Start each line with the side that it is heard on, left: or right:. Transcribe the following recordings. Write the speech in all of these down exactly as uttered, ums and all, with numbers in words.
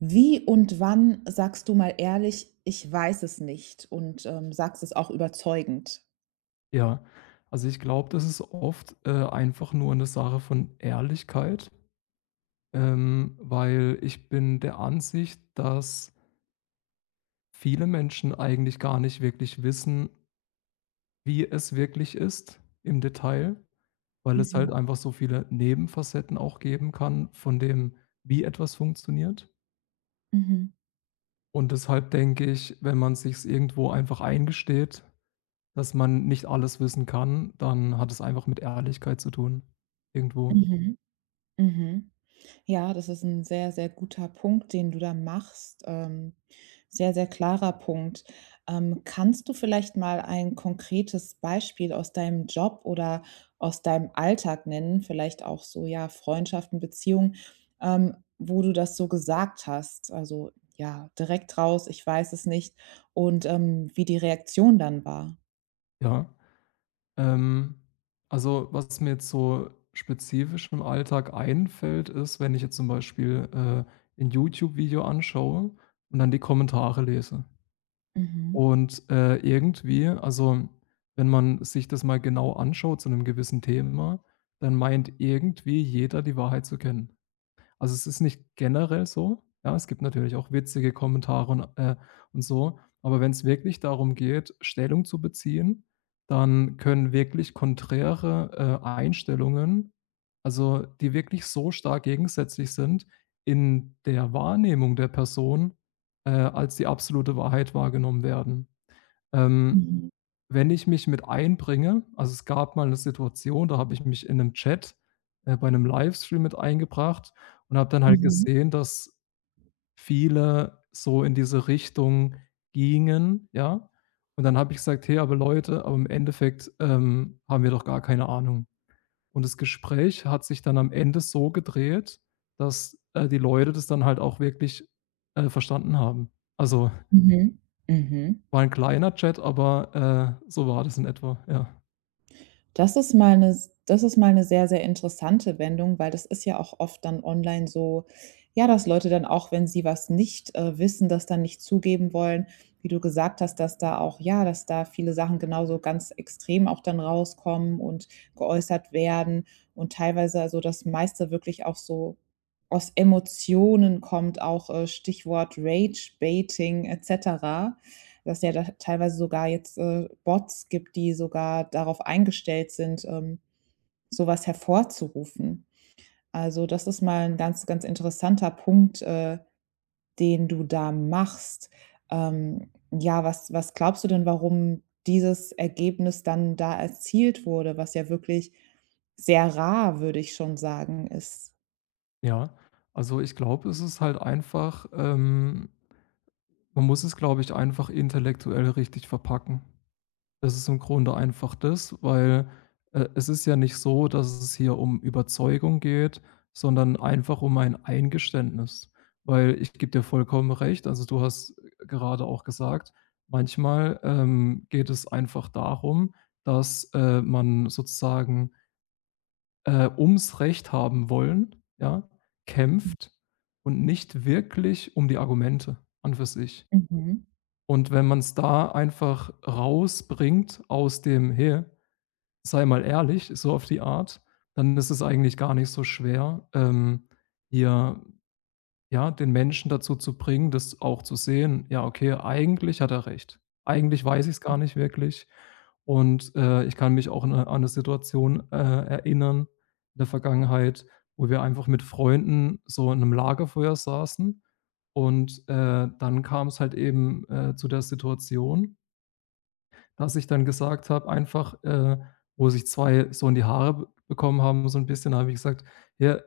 right: Wie und wann sagst du mal ehrlich: „Ich weiß es nicht" und, ähm, sagst es auch überzeugend?
left: Ja, also ich glaube, das ist oft, äh, einfach nur eine Sache von Ehrlichkeit, ähm, weil ich bin der Ansicht, dass viele Menschen eigentlich gar nicht wirklich wissen, wie es wirklich ist im Detail, weil es halt
right: Mhm,
left: einfach so viele Nebenfacetten auch geben kann von dem, wie etwas funktioniert.
right: mhm,
left: Und deshalb denke ich, wenn man sich's irgendwo einfach eingesteht, dass man nicht alles wissen kann, dann hat es einfach mit Ehrlichkeit zu tun irgendwo,
right: mhm, mhm. Ja, das ist ein sehr, sehr guter Punkt, den du da machst. Ähm, sehr, sehr klarer Punkt. Ähm, kannst du vielleicht mal ein konkretes Beispiel aus deinem Job oder aus deinem Alltag nennen, vielleicht auch so, ja, Freundschaften, Beziehungen, ähm, wo du das so gesagt hast? Also, ja, direkt raus: „Ich weiß es nicht." und, ähm, wie die Reaktion dann war?
left: ja. Ähm, also, was mir jetzt so spezifisch im Alltag einfällt, ist, wenn ich jetzt zum Beispiel, äh, 'n YouTube-Video anschaue und dann die Kommentare lese.
right: Mhm.
left: Und, äh, irgendwie also, wenn man sich das mal genau anschaut zu einem gewissen Thema, dann meint irgendwie jeder, die Wahrheit zu kennen. Also, es ist nicht generell so. Ja, es gibt natürlich auch witzige Kommentare und, äh, und so. Aber wenn es wirklich darum geht, Stellung zu beziehen, dann können wirklich konträre, äh, Einstellungen also, die wirklich so stark gegensätzlich sind, in der Wahrnehmung der Person, äh, als die absolute Wahrheit wahrgenommen werden. Ähm,
right: Mhm.
left: wenn ich mich mit einbringe also, es gab mal eine Situation, da habe ich mich in einem Chat, äh, bei einem Livestream mit eingebracht und habe dann halt
right: Mhm.
left: gesehen, dass viele so in diese Richtung gingen, ja? Und dann habe ich gesagt: „Hey, aber Leute, aber im Endeffekt, ähm, haben wir doch gar keine Ahnung.“ Und das Gespräch hat sich dann am Ende so gedreht, dass, äh, die Leute das dann halt auch wirklich, äh, verstanden haben. Also,
right: Mhm. Mhm.
left: war ein kleiner Chat, aber, äh, so war das in etwa, ja.
right: Das ist mal eine, Das ist mal eine sehr, sehr interessante Wendung, weil das ist ja auch oft dann online so, ja, dass Leute dann auch, wenn sie was nicht, äh, wissen, das dann nicht zugeben wollen. Wie du gesagt hast, dass da auch ja, dass da viele Sachen genauso ganz extrem auch dann rauskommen und geäußert werden und teilweise also, das meiste wirklich auch so aus Emotionen kommt, auch, äh, Stichwort Rage-Baiting et cetera, dass ja da teilweise sogar jetzt äh, Bots gibt, die sogar darauf eingestellt sind, ähm, sowas hervorzurufen. Also das ist mal ein ganz, ganz interessanter Punkt, äh, den du da machst. Ähm, ja, was, was glaubst du denn, warum dieses Ergebnis dann da erzielt wurde, was ja wirklich sehr rar, würde ich schon sagen, ist?
left: Ja, also ich glaube, es ist halt einfach ähm, man muss es, glaube ich, einfach intellektuell richtig verpacken. Das ist im Grunde einfach das, weil, äh, es ist ja nicht so, dass es hier um Überzeugung geht, sondern einfach um ein Eingeständnis. Weil ich gebe dir vollkommen recht, also du hast gerade auch gesagt, manchmal, ähm, geht es einfach darum, dass, äh, man sozusagen äh, ums Recht haben wollen, ja, kämpft und nicht wirklich um die Argumente an für sich.
right: Mhm.
left: Und wenn man es da einfach rausbringt aus dem: „Hey, sei mal ehrlich“, so auf die Art, dann ist es eigentlich gar nicht so schwer, ähm, hier ja, den Menschen dazu zu bringen, das auch zu sehen: „Ja, okay, eigentlich hat er recht. Eigentlich weiß ich es gar nicht wirklich und, äh, ich kann mich auch an eine an 'ne Situation, äh, erinnern in der Vergangenheit, wo wir einfach mit Freunden so in einem Lagerfeuer saßen und, äh, dann kam es halt eben, äh, zu der Situation, dass ich dann gesagt habe einfach, äh, wo sich zwei so in die Haare b bekommen haben so ein bisschen, habe ich gesagt: „Ja,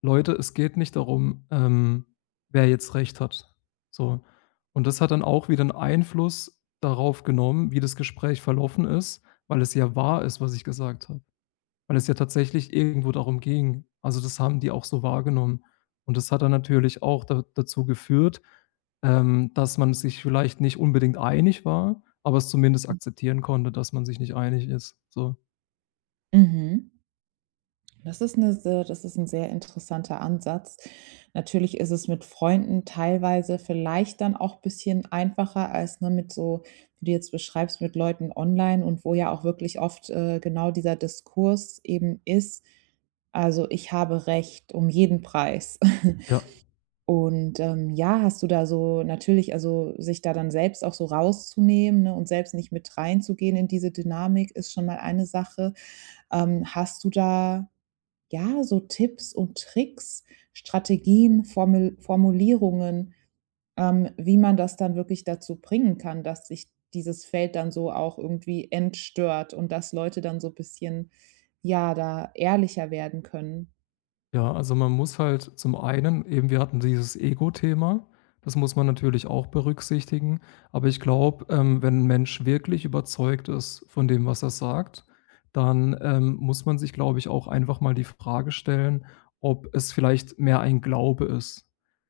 left: Leute, es geht nicht darum, ähm, wer jetzt recht hat.“ So. Und das hat dann auch wieder 'n Einfluss darauf genommen, wie das Gespräch verlaufen ist, weil es ja wahr ist, was ich gesagt habe, weil es ja tatsächlich irgendwo darum ging. Also, das haben die auch so wahrgenommen. Und das hat dann natürlich auch da dazu geführt, ähm, dass man sich vielleicht nicht unbedingt einig war, aber es zumindest akzeptieren konnte, dass man sich nicht einig ist, so,
right: Mhm. Das ist eine, se das ist ein sehr interessanter Ansatz. Natürlich ist es mit Freunden teilweise vielleicht dann auch ein bisschen einfacher als, ne, mit so wie du jetzt beschreibst, mit Leuten online und wo ja auch wirklich oft, äh, genau dieser Diskurs eben ist: „Also, ich habe Recht um jeden Preis."
left: ja.
right: Und, ähm, ja, hast du da so natürlich also, sich da dann selbst auch so rauszunehmen, ne, und selbst nicht mit reinzugehen in diese Dynamik ist schon mal eine Sache. Ähm, hast du da ja, so Tipps und Tricks, Strategien, Formel Formulierungen, ähm, wie man das dann wirklich dazu bringen kann, dass sich dieses Feld dann so auch irgendwie entstört und dass Leute dann so ein bisschen, ja, da ehrlicher werden können.
left: Ja, also man muss halt zum einen eben, wir hatten dieses Ego-Thema, das muss man natürlich auch berücksichtigen. Aber ich glaube, ähm, wenn ein Mensch wirklich überzeugt ist von dem, was er sagt, dann, ähm, muss man sich, glaube ich, auch einfach mal die Frage stellen, ob es vielleicht mehr ein Glaube ist.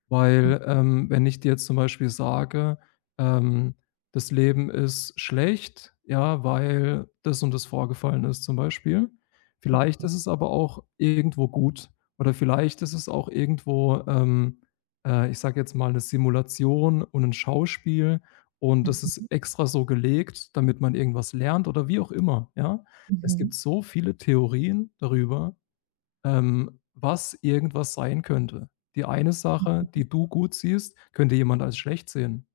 left: Weil, ähm, wenn ich dir jetzt zum Beispiel sage, ähm, das Leben ist schlecht, ja, weil das und das vorgefallen ist zum Beispiel. Vielleicht ist es aber auch irgendwo gut, oder vielleicht ist es auch irgendwo, ähm, äh, ich sage jetzt mal, eine Simulation und ein Schauspiel und das ist
right: M
left: extra so gelegt, damit man irgendwas lernt oder wie auch immer, ja? Es gibt
right: Mhm.
left: so viele Theorien darüber, ähm, was irgendwas sein könnte. Die eine Sache,
right: Mhm.
left: die du gut siehst, könnte jemand als schlecht sehen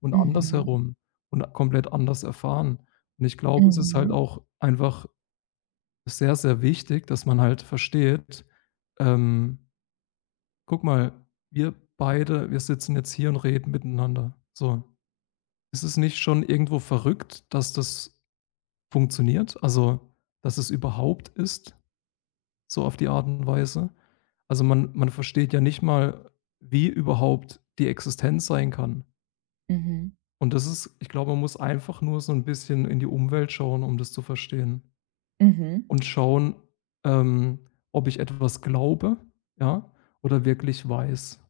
left: und
right: Mhm.
left: andersherum und komplett anders erfahren. Und ich glaube, es ist halt
right: Mhm.
left: auch einfach sehr, sehr wichtig, dass man halt versteht, ähm guck mal, wir beide, wir sitzen jetzt hier und reden miteinander. So. Ist es nicht schon irgendwo verrückt, dass das funktioniert? Also, dass es überhaupt ist, so auf die Art und Weise? Also man, man versteht ja nicht mal, wie überhaupt die Existenz sein kann.
right: Mhm.
left: Und das ist, ich glaube, man muss einfach nur so ein bisschen in die Umwelt schauen, um das zu verstehen.
right: Mhm.
left: Und schauen, ähm, ob ich etwas glaube, ja, oder wirklich weiß,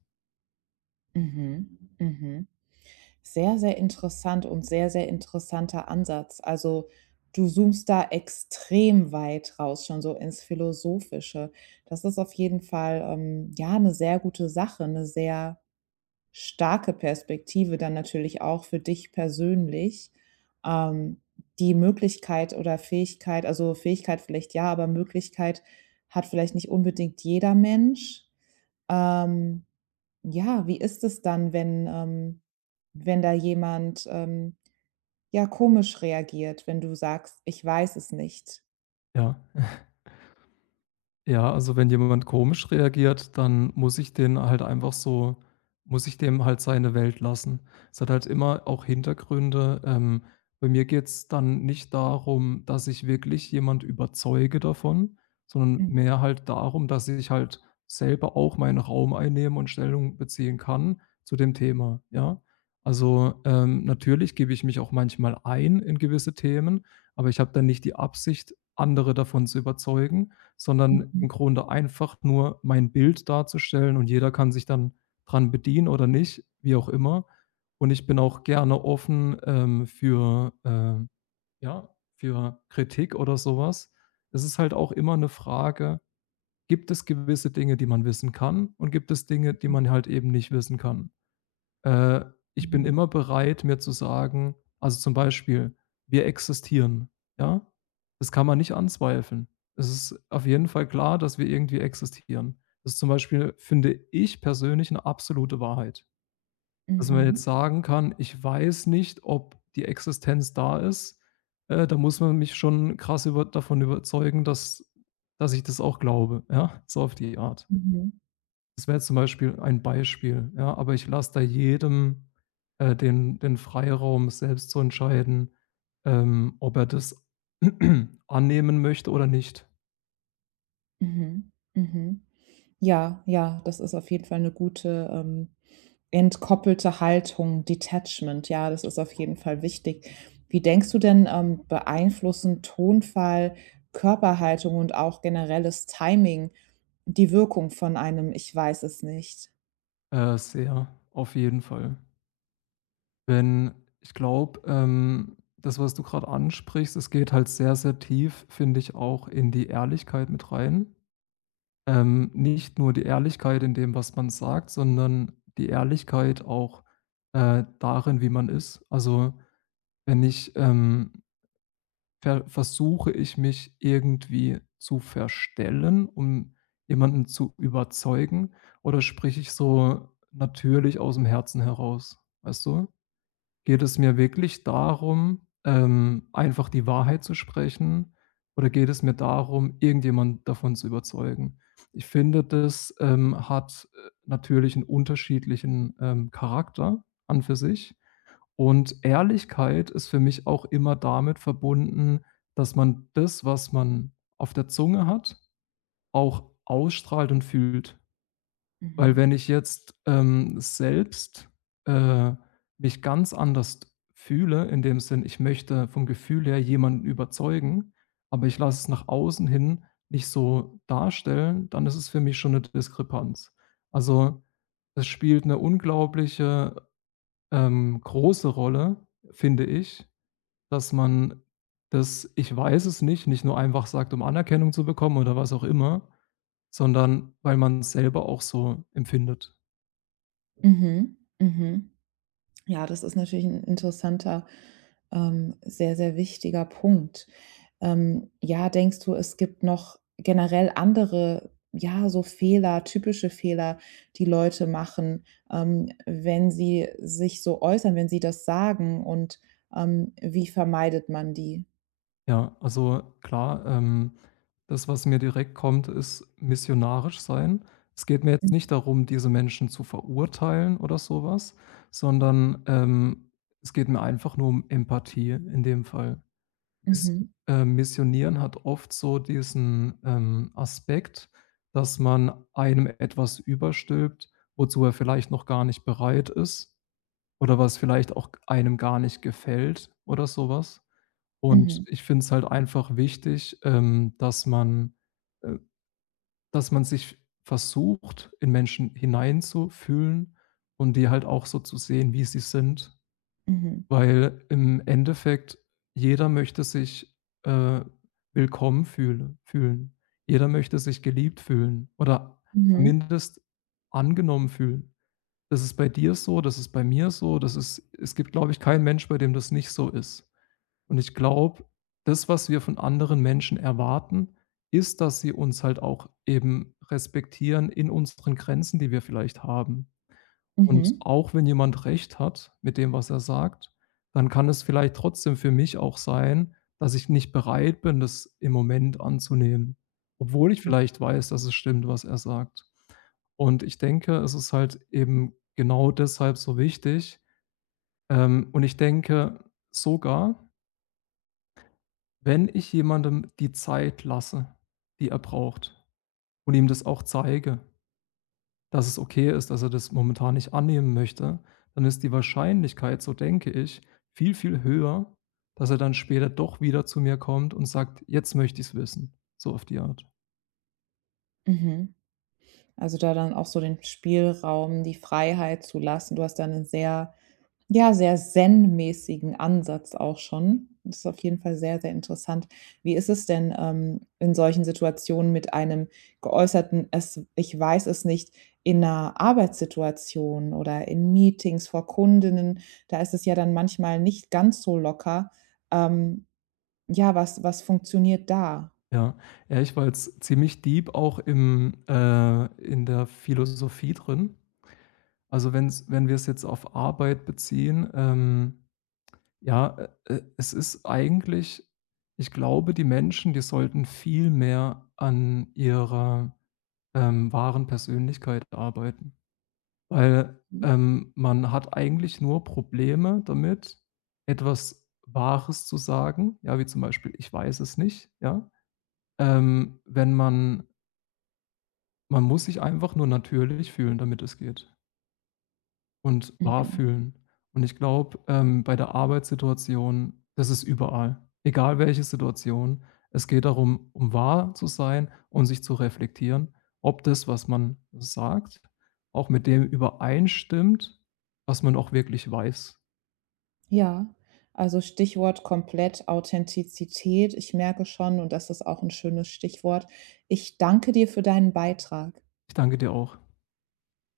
right: Mhm. Mhm. Mhm. Sehr, sehr interessant und sehr, sehr interessanter Ansatz. Also, du zoomst da extrem weit raus, schon so ins Philosophische. Das ist auf jeden Fall, ähm, ja, eine sehr gute Sache, eine sehr starke Perspektive dann natürlich auch für dich persönlich. Ähm, die Möglichkeit oder Fähigkeit also, Fähigkeit vielleicht ja, aber Möglichkeit hat vielleicht nicht unbedingt jeder Mensch. Ähm ja, wie ist es dann, wenn ähm, wenn da jemand, ähm, ja, komisch reagiert, wenn du sagst: „Ich weiß es nicht?"
left: ja. Ja, also wenn jemand komisch reagiert, dann muss ich den halt einfach so muss ich dem halt seine Welt lassen. Es hat halt immer auch Hintergründe. Ähm, bei mir geht's dann nicht darum, dass ich wirklich jemand überzeuge davon, sondern
right: Mhm,
left: mehr halt darum, dass ich halt selber auch meinen Raum einnehmen und Stellung beziehen kann zu dem Thema, ja? Also, ähm, natürlich gebe ich mich auch manchmal ein in gewisse Themen, aber ich habe dann nicht die Absicht, andere davon zu überzeugen, sondern im
right: mhm,
left: Grunde einfach nur mein Bild darzustellen und jeder kann sich dann dran bedienen oder nicht, wie auch immer. Und ich bin auch gerne offen, ähm, für, ähm, ja, für Kritik oder sowas. Es ist halt auch immer eine Frage, gibt es gewisse Dinge, die man wissen kann und gibt es Dinge, die man halt eben nicht wissen kann? Äh, ich bin
right: mhm,
left: immer bereit, mir zu sagen also, zum Beispiel: „Wir existieren“, ja? Das kann man nicht anzweifeln. Es ist auf jeden Fall klar, dass wir irgendwie existieren. Das ist zum Beispiel, finde ich persönlich, eine absolute Wahrheit. Dass man
right: mhm,
left: jetzt sagen kann: „Ich weiß nicht, ob die Existenz da ist“, äh, da muss man mich schon krass über davon überzeugen, dass dass ich das auch glaube, ja, so auf die Art.
right: mhm,
left: Das wäre jetzt zum Beispiel ein Beispiel, ja, aber ich lasse da jedem, äh, den den Freiraum, selbst zu entscheiden, ähm, ob er das annehmen möchte oder nicht.
right: mhm, mhm. Ja, ja, das ist auf jeden Fall eine gute, ähm, entkoppelte Haltung, Detachment. Ja, das ist auf jeden Fall wichtig. Wie denkst du denn, ähm, beeinflussen Tonfall, Körperhaltung und auch generelles Timing die Wirkung von einem „Ich weiß es nicht"?
left: Äh, sehr, auf jeden Fall. Wenn ich glaube, ähm, das, was du gerade ansprichst, es geht halt sehr, sehr tief, finde ich, auch in die Ehrlichkeit mit rein. Ähm, nicht nur die Ehrlichkeit in dem, was man sagt, sondern die Ehrlichkeit auch, äh, darin, wie man ist. Also, wenn ich, ähm ver versuche ich, mich irgendwie zu verstellen, um jemanden zu überzeugen, oder spreche ich so natürlich aus dem Herzen heraus, weißt du? Geht es mir wirklich darum, ähm, einfach die Wahrheit zu sprechen, oder geht es mir darum, irgendjemand davon zu überzeugen? Ich finde, das, ähm, hat, äh, natürlich einen unterschiedlichen, ähm, Charakter an für sich. Und Ehrlichkeit ist für mich auch immer damit verbunden, dass man das, was man auf der Zunge hat, auch ausstrahlt und fühlt. Weil
right: Mhm.
left: wenn ich jetzt, ähm, selbst, äh, mich ganz anders fühle, in dem Sinn, ich möchte vom Gefühl her jemanden überzeugen, aber ich lasse es nach außen hin nicht so darstellen, dann ist es für mich schon eine Diskrepanz. Also, es spielt eine unglaubliche ähm, große Rolle, finde ich, dass man das „Ich weiß es nicht“ nicht nur einfach sagt, um Anerkennung zu bekommen oder was auch immer, sondern weil man's selber auch so empfindet.
right: Mhm. Mhm. Ja, das ist natürlich ein interessanter, ähm, sehr, sehr wichtiger Punkt. Ähm, ja, denkst du, es gibt noch generell andere, ja, so Fehler, typische Fehler, die Leute machen, ähm, wenn sie sich so äußern, wenn sie das sagen und, ähm, wie vermeidet man die?
left: Ja, also klar, ähm, das, was mir direkt kommt, ist missionarisch sein. Es geht mir jetzt nicht darum, diese Menschen zu verurteilen oder so was, sondern, ähm, es geht mir einfach nur um Empathie in dem Fall. Miss
right: Mhm.
left: äh, Missionieren hat oft so diesen, ähm, Aspekt, dass man einem etwas überstülpt, wozu er vielleicht noch gar nicht bereit ist oder was vielleicht auch einem gar nicht gefällt oder sowas. Und
right: Mhm.
left: ich finde es halt einfach wichtig, ähm, dass man äh, dass man sich versucht, in Menschen hineinzufühlen und die halt auch so zu sehen, wie sie sind.
right: Mhm.
left: Weil im Endeffekt jeder möchte sich, äh, willkommen fühle fühlen. Jeder möchte sich geliebt fühlen oder
right: Mhm.
left: zumindest angenommen fühlen. Das ist bei dir so, das ist bei mir so, das ist es gibt, glaube ich, keinen Mensch, bei dem das nicht so ist. Und ich glaube, das, was wir von anderen Menschen erwarten, ist, dass sie uns halt auch eben respektieren in unseren Grenzen, die wir vielleicht haben.
right: Mhm.
left: Und
right: Mhm.
left: auch wenn jemand recht hat mit dem, was er sagt, dann kann es vielleicht trotzdem für mich auch sein, dass ich nicht bereit bin, das im Moment anzunehmen, obwohl ich
right: Mhm.
left: vielleicht weiß, dass es stimmt, was er sagt. Und ich denke, es ist halt eben genau deshalb so wichtig. Ähm, und ich denke sogar, wenn ich jemandem die Zeit lasse, die er braucht und ihm das auch zeige, dass es okay ist, dass er das momentan nicht annehmen möchte, dann ist die Wahrscheinlichkeit, so denke ich, viel, viel höher, dass er dann später doch wieder zu mir kommt und sagt: „Jetzt möchte ich's wissen“, so auf die Art.
right: Mhm. Also, da dann auch so den Spielraum, die Freiheit zu lassen. Du hast da einen sehr ja, sehr zen-mäßigen Ansatz auch schon. Das ist auf jeden Fall sehr, sehr interessant. Wie ist es denn, ähm, in solchen Situationen mit einem geäußerten „Es ich weiß es nicht" in einer Arbeitssituation oder in Meetings vor Kundinnen? Da ist es ja dann manchmal nicht ganz so locker. Ähm, ja, was was funktioniert da?
left: Ja. Ja, ich war jetzt ziemlich deep auch im äh, in der Philosophie drin. Also, wenn's wenn wir es jetzt auf Arbeit beziehen, ähm, ja, äh, äh, es ist eigentlich ich glaube, die Menschen, die sollten viel mehr an ihrer, ähm, wahren Persönlichkeit arbeiten, weil, ähm, man hat eigentlich nur Probleme damit, etwas Wahres zu sagen, ja, wie zum Beispiel: „Ich weiß es nicht“, ja? Ähm, wenn man man muss sich einfach nur natürlich fühlen, damit es geht. Und wahr
right: Mhm.
left: fühlen. Und ich glaube, ähm, bei der Arbeitssituation, das ist überall, egal welche Situation. Es geht darum, um wahr zu sein und sich zu reflektieren, ob das, was man sagt, auch mit dem übereinstimmt, was man auch wirklich weiß.
right: Ja, also Stichwort komplett Authentizität. Ich merke schon und das ist auch ein schönes Stichwort. Ich danke dir für deinen Beitrag.
left: Ich danke dir auch.